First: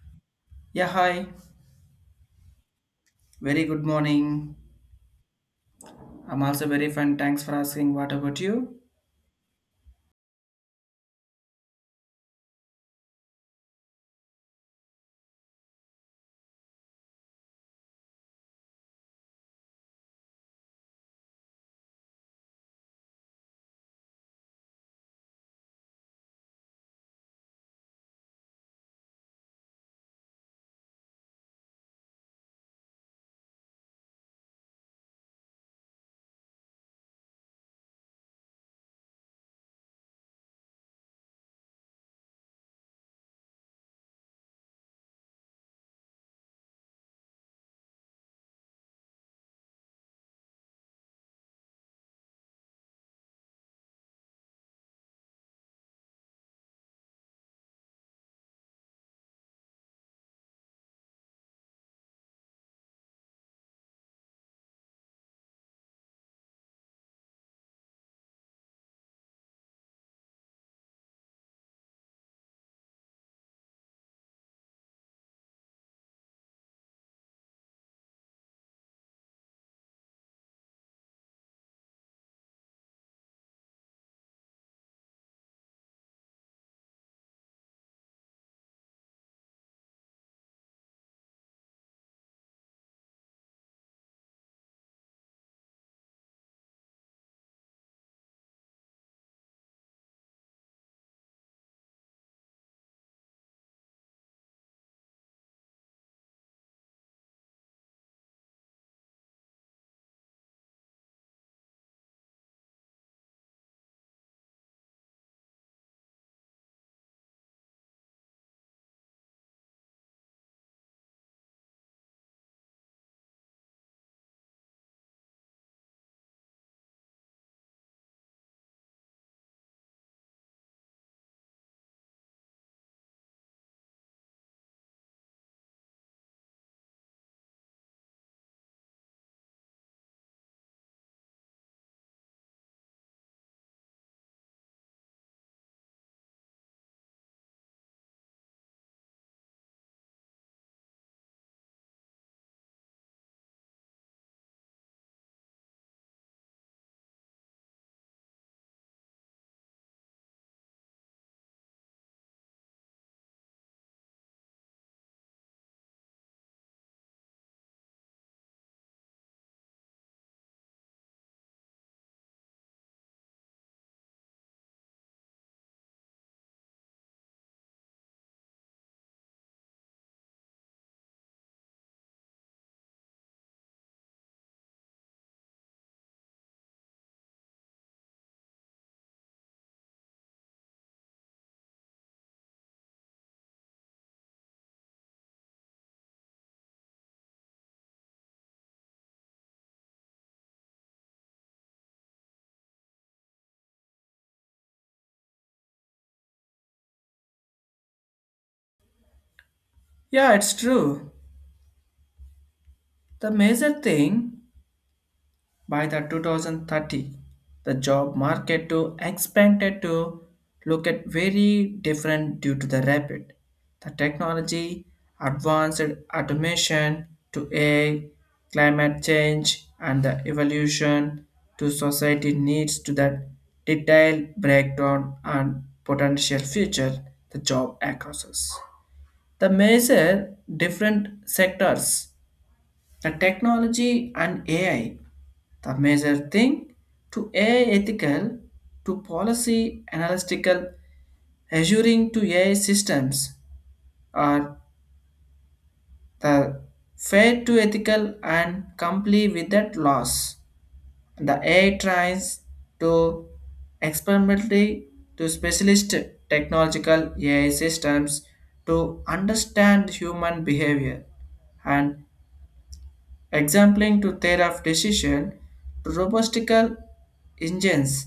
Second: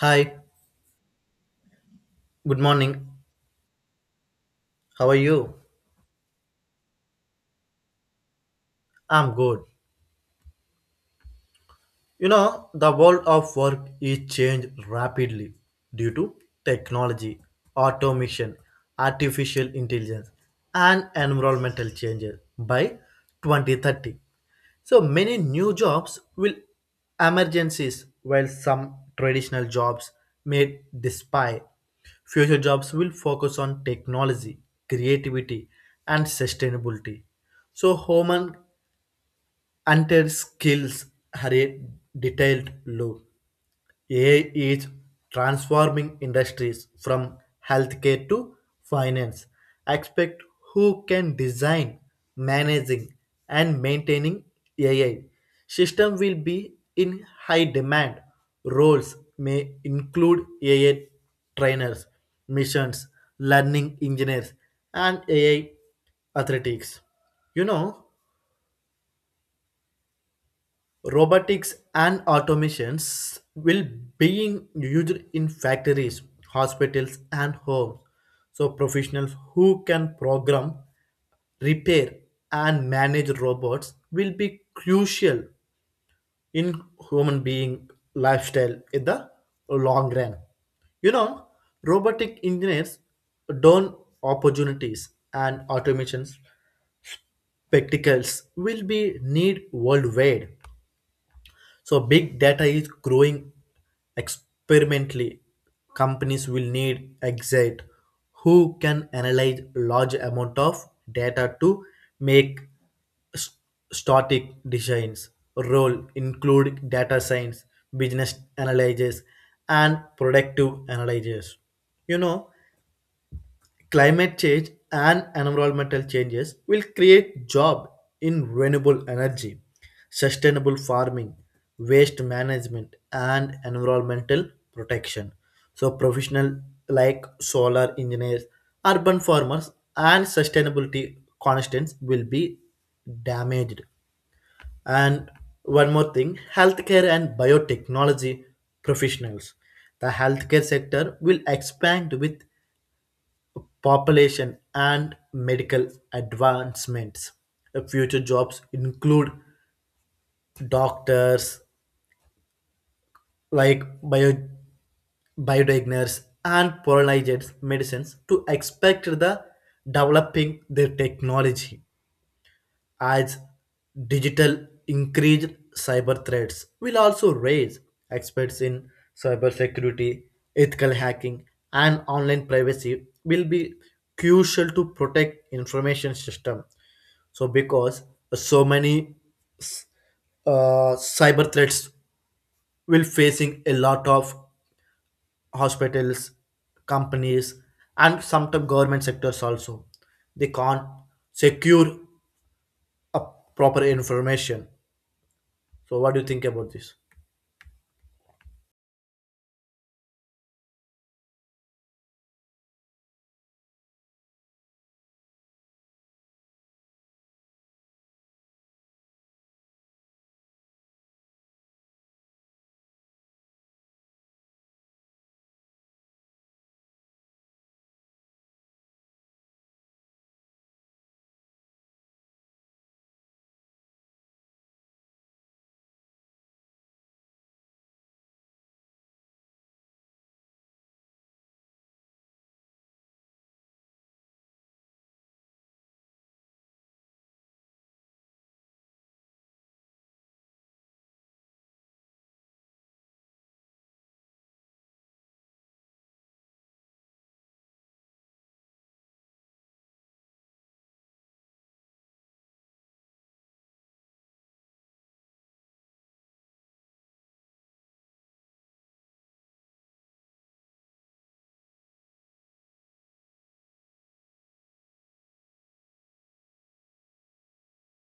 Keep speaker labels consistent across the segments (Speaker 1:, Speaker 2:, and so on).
Speaker 1: Hi,
Speaker 2: Yeah, hi.
Speaker 1: good morning.
Speaker 2: Very good morning.
Speaker 1: How are you?
Speaker 2: I'm also very fine. Thanks for asking. What about you?
Speaker 1: I'm good. You know, the world of work is changed rapidly due to technology, automation, artificial intelligence, and environmental changes by 2030. So many new jobs will emergencies while some traditional jobs may disappear. Future jobs will focus on technology, creativity, and sustainability. So human until skills are a detailed loop. AI is transforming industries from healthcare to finance. Expect who can design, managing, and maintaining AI. System will be in high demand. Roles may include AI trainers, missions, learning engineers, and AI athletics. You know, robotics and automations will being used in factories, hospitals, and homes, so professionals who can program, repair, and manage robots will be crucial in human being lifestyle in the long run. You know, robotic engineers don't opportunities and automations practicals will be need worldwide. So big data is growing experimentally. Companies will need exit who can analyze large amount of data to make st- static designs. Role include data science, business analysis, and productive analysis. You know, climate change and environmental changes will create job in renewable energy, sustainable farming, waste management, and environmental protection. So professionals like solar engineers, urban farmers, and sustainability constants will be damaged. And one more thing, healthcare and biotechnology professionals. The healthcare sector will expand with population, and medical advancements. The future jobs include doctors, like bio, biodiagners and personalized medicines to expect the developing their technology. As digital increased, cyber threats will also raise experts in cybersecurity, ethical hacking, and online privacy will be crucial to protect information system. So because so many s- cyber threats will facing a lot of hospitals, companies, and sometimes government sectors also. They can't secure a proper information. So, what do you think about this?
Speaker 2: Yeah, it's true. The major thing. By the 2030, the job market to expanded to look at very different due to the rapid, the technology, advanced automation to AI, climate change, and the evolution to society needs to that detailed breakdown and potential future the job across the major different sectors, the technology and ai, the major thing to AI ethical to policy analytical assuring to AI systems are the fair to ethical and comply with that laws. The AI tries to experimentally to specialist technological AI systems to understand human behavior and Exempling to thereof decision to robotical engines,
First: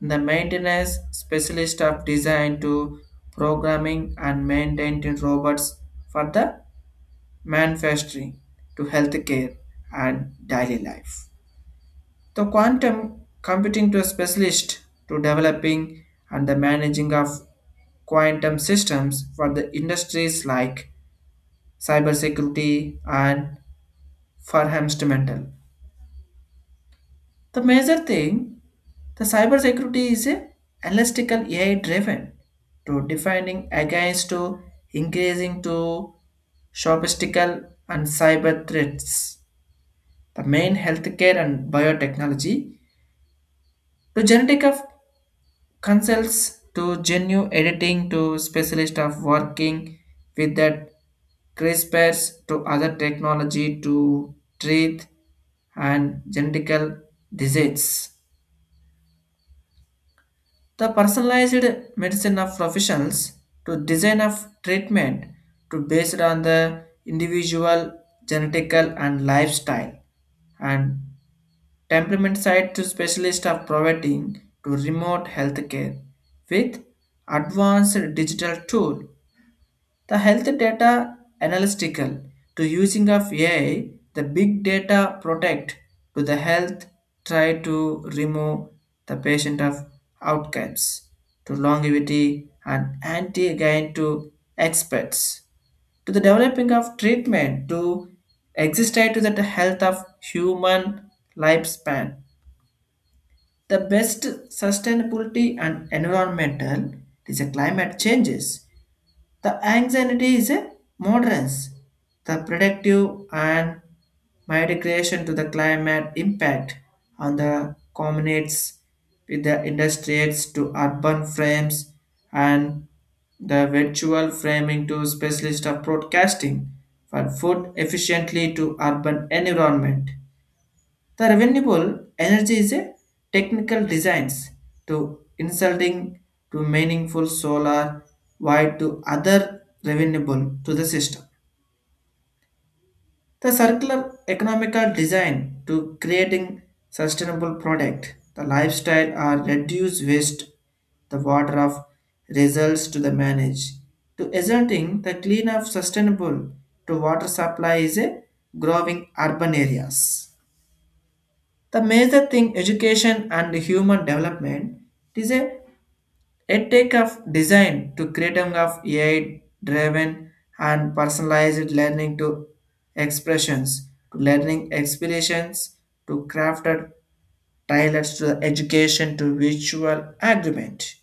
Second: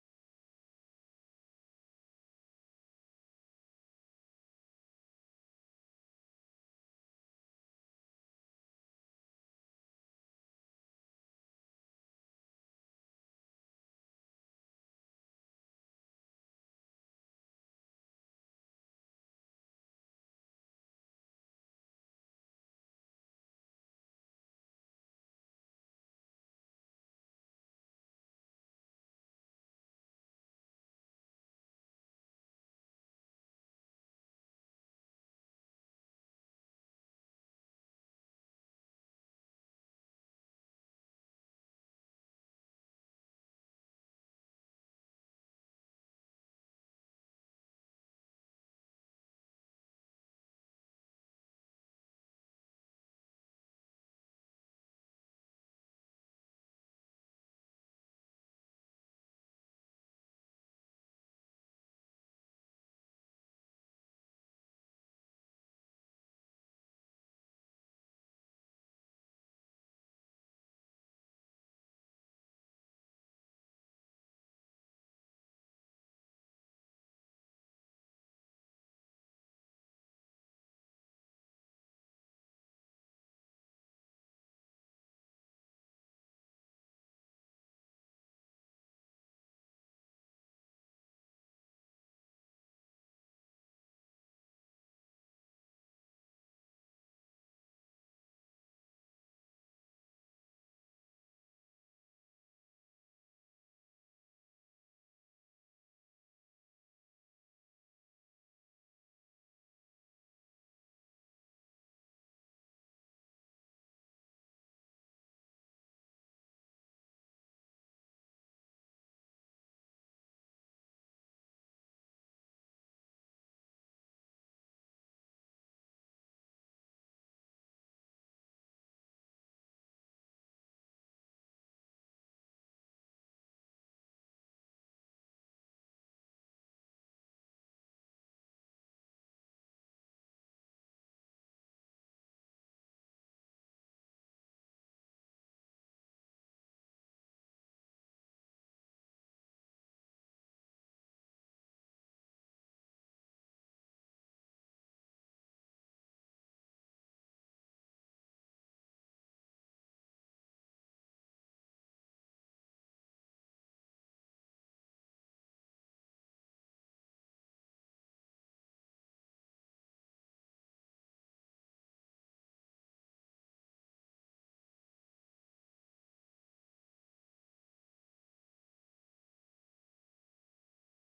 Speaker 2: the maintenance specialist of design to programming and maintaining robots for the manufacturing to healthcare and daily life. The quantum computing to a specialist to developing and the managing of quantum systems for the industries like cybersecurity and for instrumental. The major thing, the cybersecurity is a elastical AI driven to defining against to increasing to sophistical and cyber threats. The main healthcare and biotechnology to genetic of consults to genuine editing to specialist of working with that CRISPRs to other technology to treat and genetical disease. The personalized medicine of professionals to design of treatment to based on the individual genetical and lifestyle and temperament side to specialist of providing to remote healthcare with advanced digital tool, the health data analytical to using of AI, the big data protect to the health try to remove the patient of outcomes to longevity and anti again to experts to the developing of treatment to exist to the health of human lifespan. The best sustainability and environmental is a climate changes, the anxiety is a moderance. The predictive and migration to the climate impact on the communities with the industries to urban frames and the virtual framing to specialist of broadcasting for food efficiently to urban environment. The renewable energy is a technical designs to insulting to meaningful solar wide to other renewable to the system. The circular economical design to creating sustainable product, the lifestyle are reduce waste, the water of results to the manage. To asserting the clean of sustainable to water supply is a growing urban areas. The major thing, education and human development is a edtech of design to creating of AI driven and personalized learning to expressions to learning experiences to crafted tailors to the education to visual agreement.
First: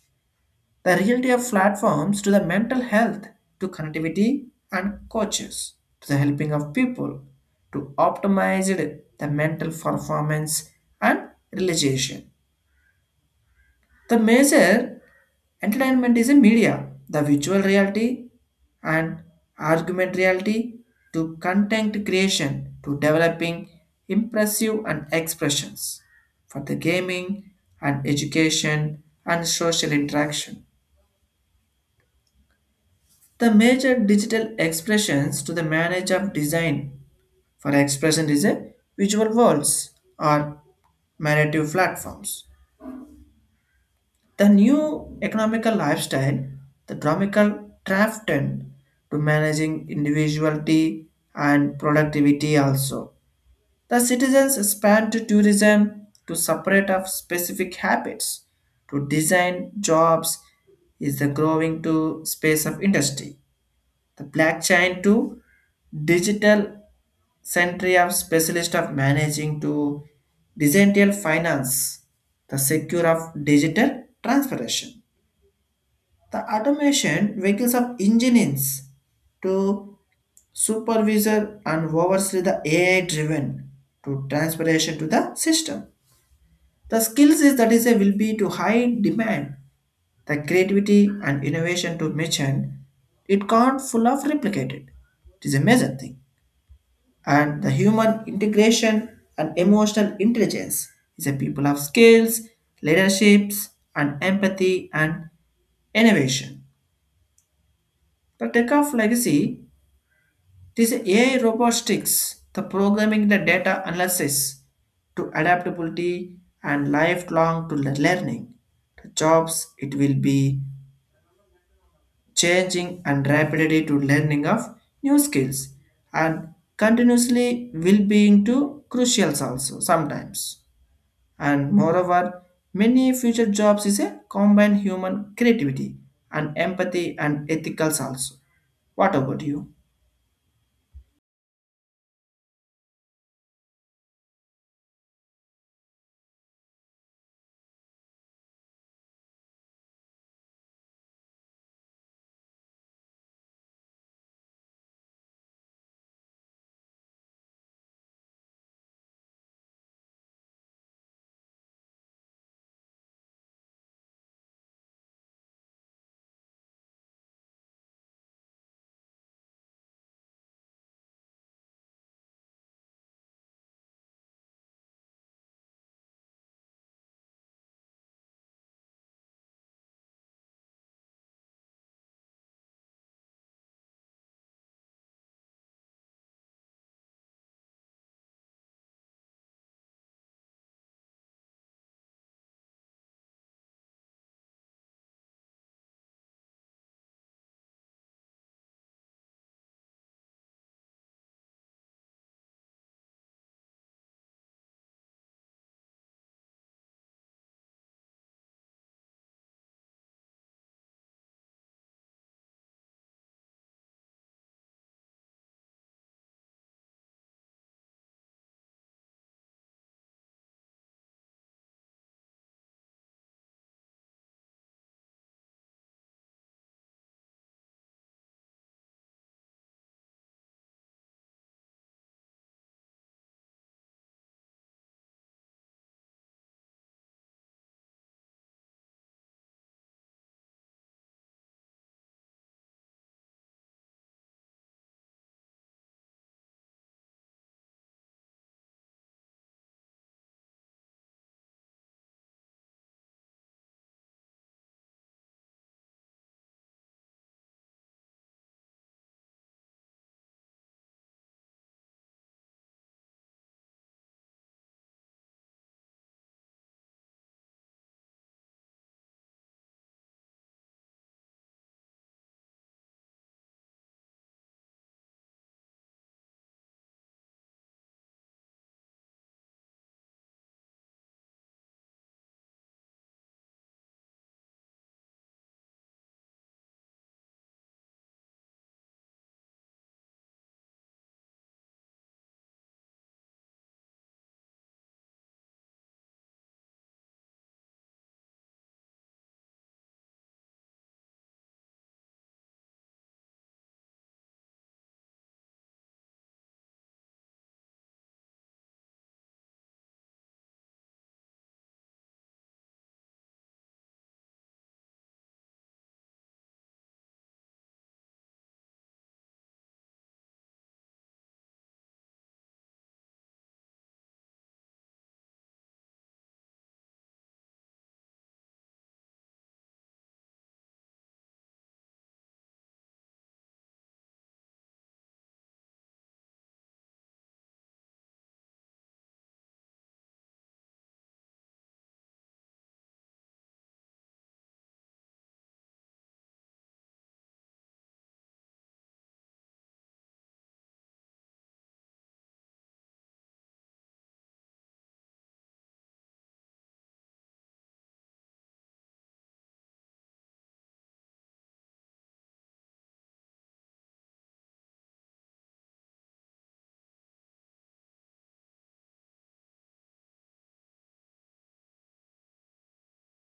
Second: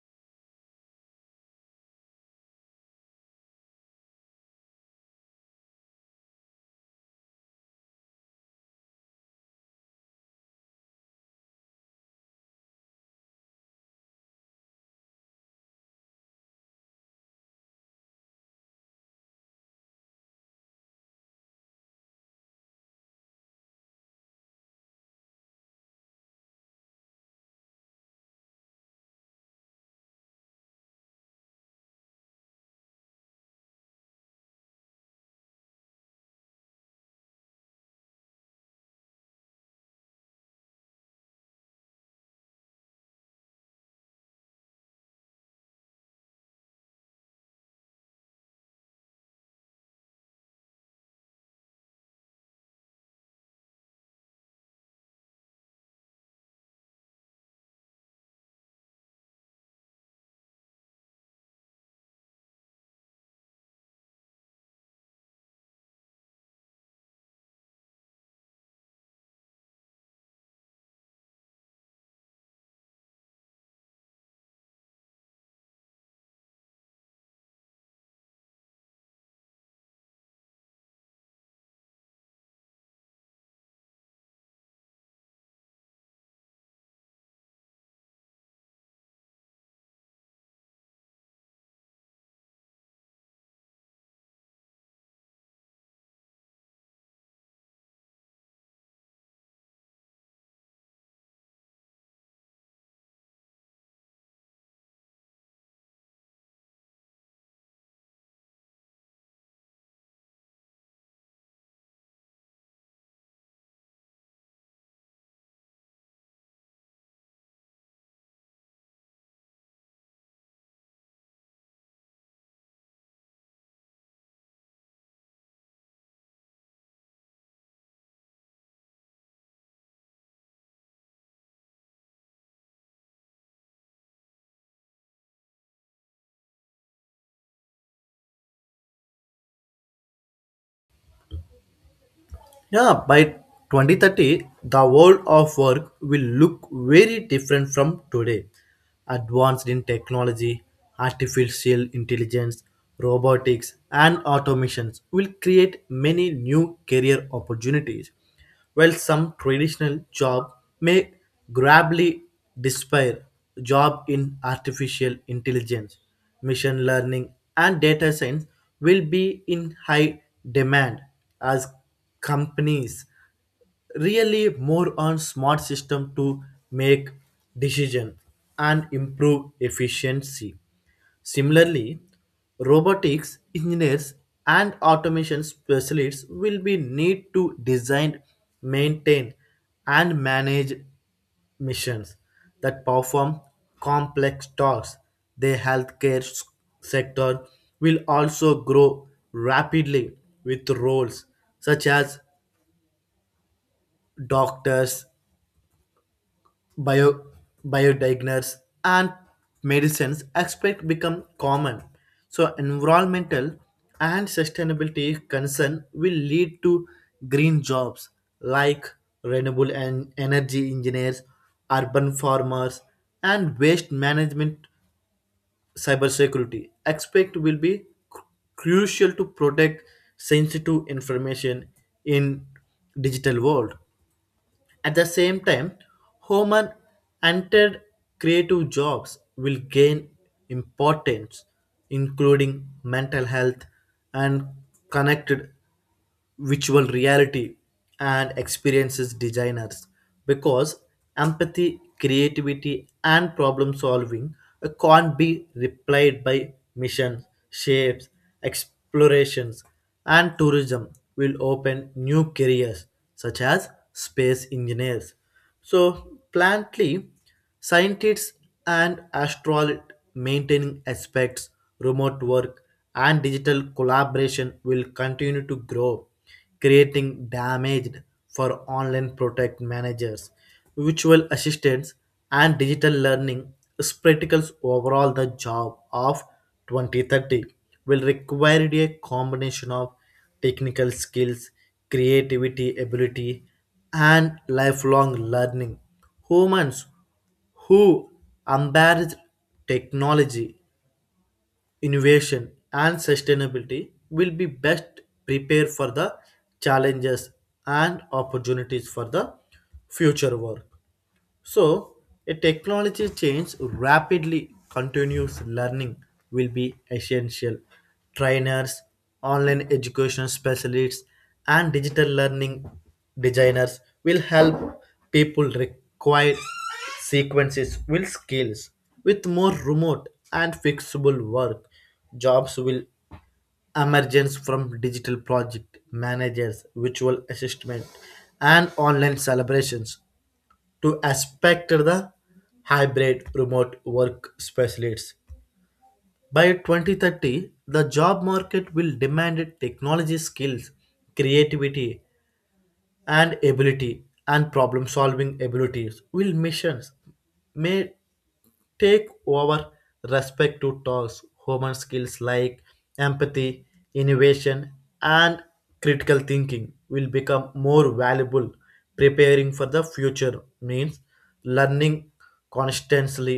Speaker 2: The reality of platforms to the mental health, to connectivity and coaches, to the helping of people, to optimize it, the mental performance and realization. The major entertainment is a media, the virtual reality and argument reality to content creation to developing impressive and expressions for the gaming and education and social interaction. The major digital expressions to the manage of design for expression is a visual walls or narrative platforms. The new economical lifestyle, the dramical drafted to managing individuality and productivity also. The citizens span to tourism to separate of specific habits to design jobs is the growing to space of industry. The blockchain to digital century of specialist of managing to decentralized finance, the secure of digital transformation, the automation vehicles of engineers to supervisor and oversee the AI driven to transformation to the system. The skills is that is a will be to high demand, the creativity and innovation to mention it can't full of replicated. It is a major thing. And the human integration and emotional intelligence is a people of skills, leaderships, and empathy and innovation. The tech of legacy, this AI robotics, the programming the data analysis to adaptability and lifelong to learning. The jobs it will be changing and rapidly to learning of new skills and continuously will be into crucials also sometimes. And moreover, many future jobs is a combine human creativity and empathy and ethicals also. What about you?
Speaker 1: Yeah, by 2030, the world of work will look very different from today. Advanced in technology, artificial intelligence, robotics, and automations will create many new career opportunities. While some traditional jobs may gradually disappear, jobs in artificial intelligence, machine learning, and data science will be in high demand as companies really more on smart system to make decisions and improve efficiency. Similarly, robotics engineers and automation specialists will be need to design, maintain, and manage missions that perform complex tasks. The healthcare sector will also grow rapidly with roles such as doctors, bio, biodigners and medicines expect become common. So environmental and sustainability concern will lead to green jobs like renewable and energy engineers, urban farmers, and waste management. Cybersecurity expect will be cru- crucial to protect sensitive information in digital world. At the same time, human entered creative jobs will gain importance, including mental health and connected virtual reality and experiences designers, because empathy, creativity, and problem solving can't be replied by missions, shapes, explorations and tourism will open new careers such as space engineers. So, plantly, scientists and astronaut maintaining aspects, remote work, and digital collaboration will continue to grow, creating damaged for online protect managers, virtual assistants, and digital learning spectacles. Overall the job of 2030 will require a combination of technical skills, creativity, ability, and lifelong learning. Humans who embrace technology, innovation, and sustainability will be best prepared for the challenges and opportunities for the future work. So, a technology change rapidly, continuous learning will be essential. Trainers, online education specialists, and digital learning designers will help people require sequences with skills. With more remote and fixable work, jobs will emergence from digital project managers, virtual assessment, and online celebrations to aspect the hybrid remote work specialists. By 2030, the job market will demand technology skills, creativity and ability, and problem solving abilities will missions may take over respect to talks. Human skills like empathy, innovation, and critical thinking will become more valuable. Preparing for the future means learning constantly,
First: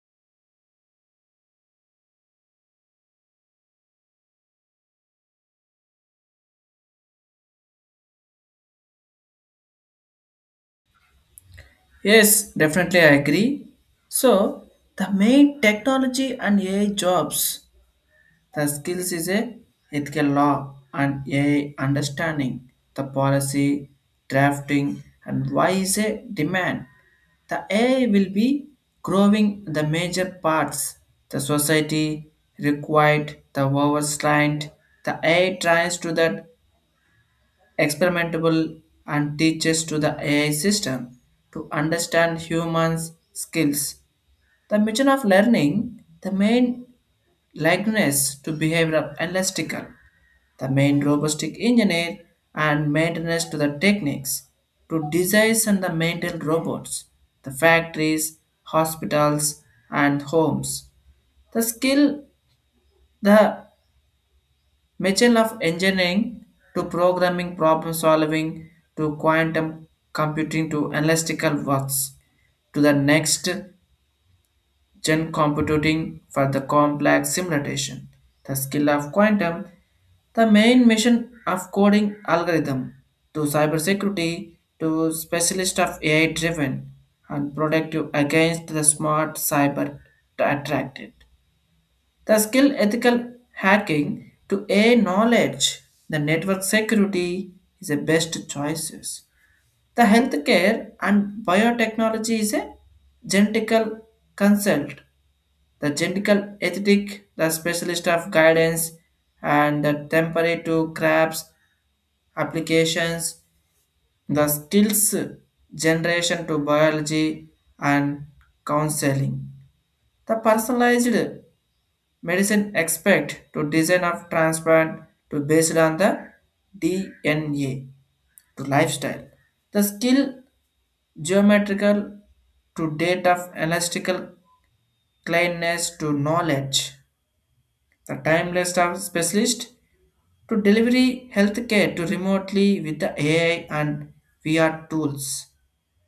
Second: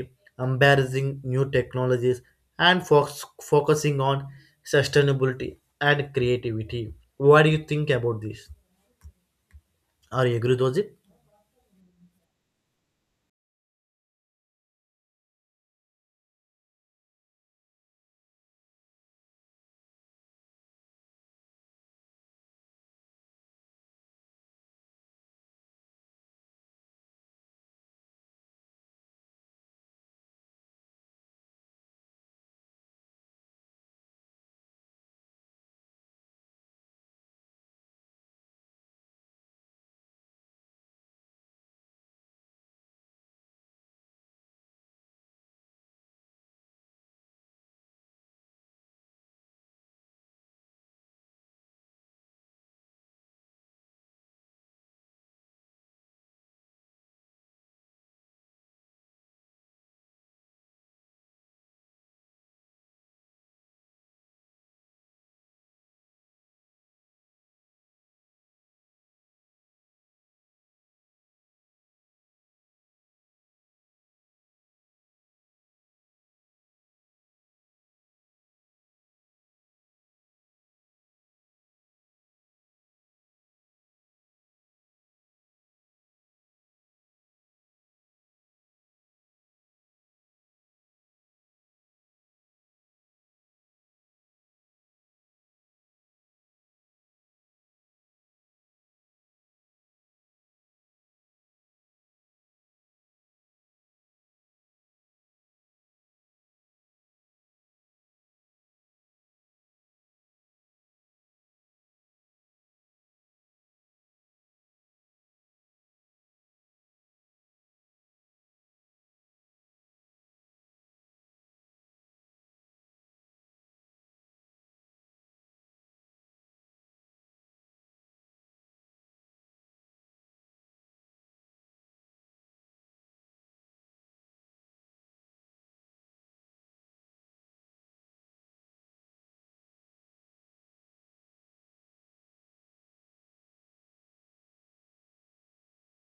Speaker 1: embracing new technologies, and focusing on sustainability and creativity. What do you think about this? Are you agree with it?
Speaker 2: Yes, definitely I agree. So the main technology and ai jobs, the skills is a ethical law and ai understanding, the policy drafting and why is a demand. The AI will be growing the major parts. The society required the overstrained. The AI tries to that experimentable and teaches to the AI system to understand humans' skills. The mission of learning, the main likeness to behavioral elastical, the main robotic engineer and maintenance to the techniques to design and the maintain robots, the factories, hospitals, and homes. The skill, the machine of engineering to programming, problem solving, to quantum computing to analytical works to the next Gen computing for the complex simulation, the skill of quantum, the main mission of coding algorithm to cybersecurity to specialist of AI driven and productive against the smart cyber attracted. The skill ethical hacking to AI knowledge, the network security is the best choices. The healthcare and biotechnology is a genetical consult, the genetical ethic, the specialist of guidance, and the temporary to crabs applications, the skills generation to biology and counseling. The personalized medicine expect to design of transplant to based on the DNA to lifestyle. The skill geometrical to date of elastical cleanness to knowledge. The timeless of specialist to delivery healthcare to remotely with the AI and VR tools.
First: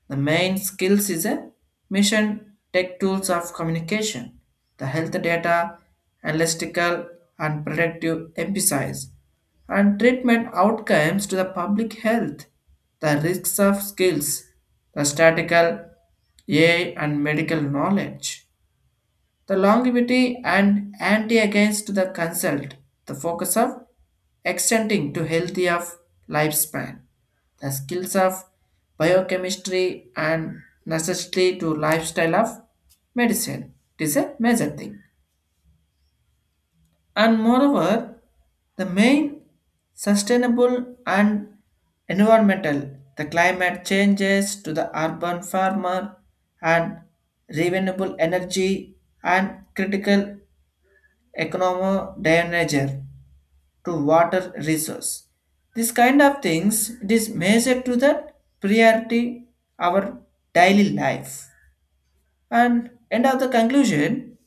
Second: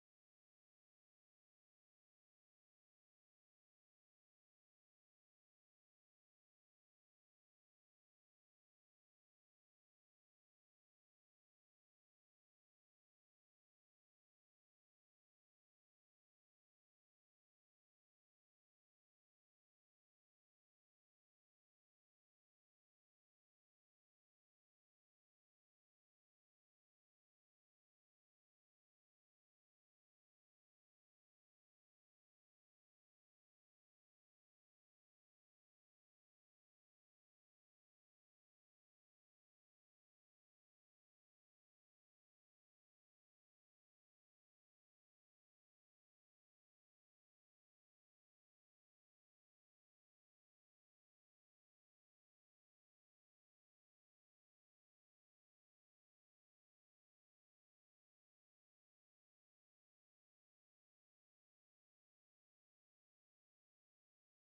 Speaker 2: The main skills is a mission tech tools of communication, the health data, analytical and predictive emphasis, and treatment outcomes to the public health, the risks of skills, the statistical AI and medical knowledge, the longevity and anti against the consult, the focus of extending to healthy of lifespan, the skills of biochemistry and necessity to lifestyle of medicine. It is a major thing. And moreover, the main sustainable and environmental, the climate changes to the urban farmer and renewable energy and critical economic danger to water resource. This kind of things it is measured to the priority our daily life. And end of the conclusion,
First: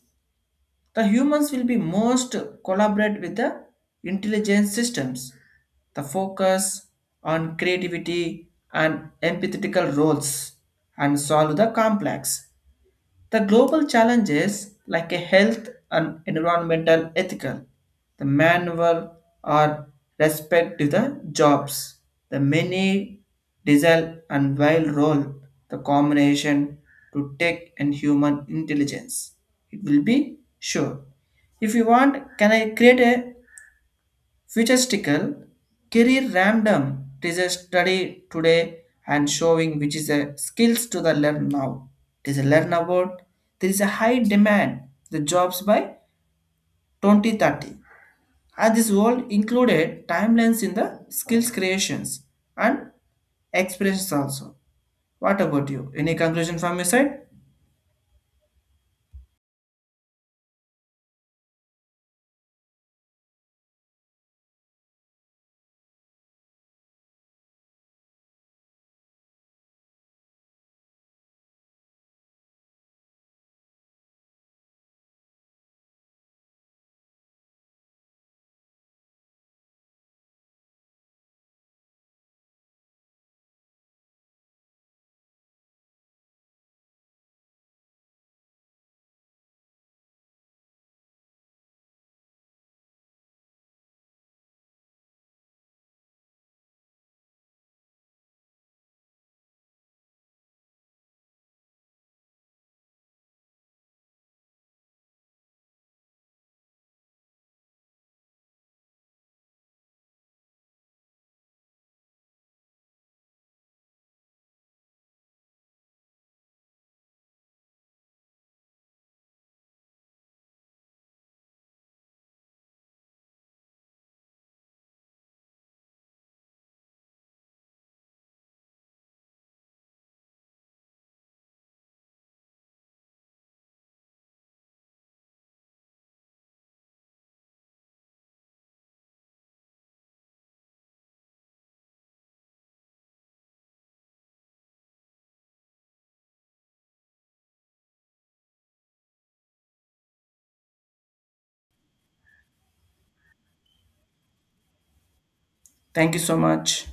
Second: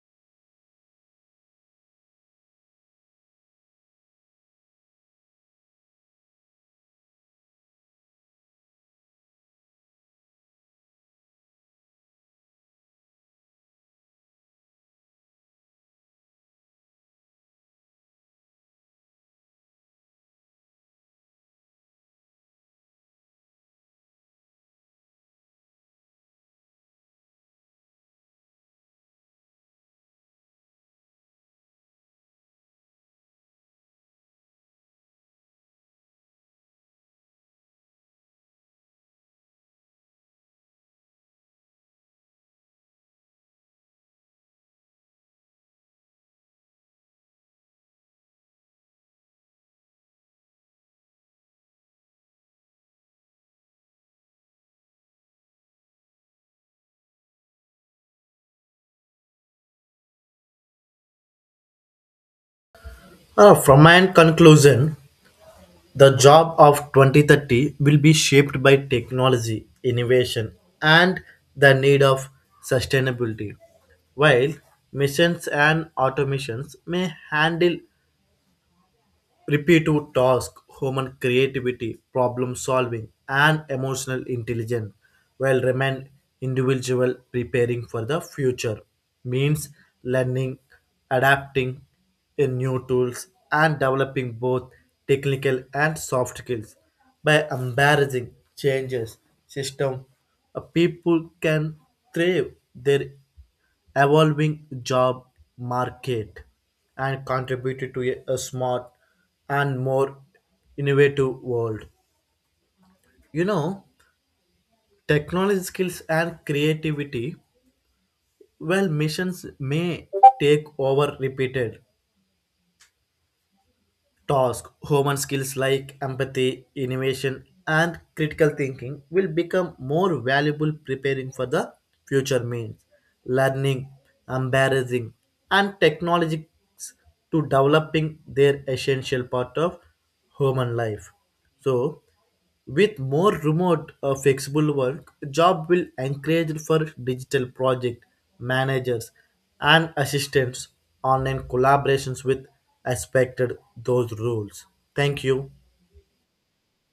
Speaker 2: the humans will be most collaborate with the intelligent systems. The focus on creativity and empathetical roles and solve the complex the global challenges like a health and environmental ethical, the manual or respect to the jobs, the many diesel and wild role, the combination to tech and human intelligence. It will be sure. If you want, can I create a Futuristical career random, it is a study today and showing which is a skills to the learn now. It is a learn about there is a high demand the jobs by 2030. And this all included timelines in the skills creations and expressions also. What about you? Any conclusion from your side?
Speaker 1: From my conclusion, the job of 2030 will be shaped by technology, innovation, and the need of sustainability. While machines and automations may handle repetitive tasks, human creativity, problem solving and emotional intelligence will remain individual. Preparing for the future means learning, adapting in new tools and developing both technical and soft skills. By embracing changes system, a people can thrive their evolving job market and contributed to a smart and more innovative world. You know, technology skills and creativity. Well, missions may take over repeated task, human skills like empathy, innovation, and critical thinking will become more valuable. Preparing for the future means learning, embarrassing, and technologies to developing their essential part of human life. So, with more remote flexible work, job will encourage for digital project managers and assistants, online collaborations with expected those rules. Thank you.
Speaker 2: Thank you so much.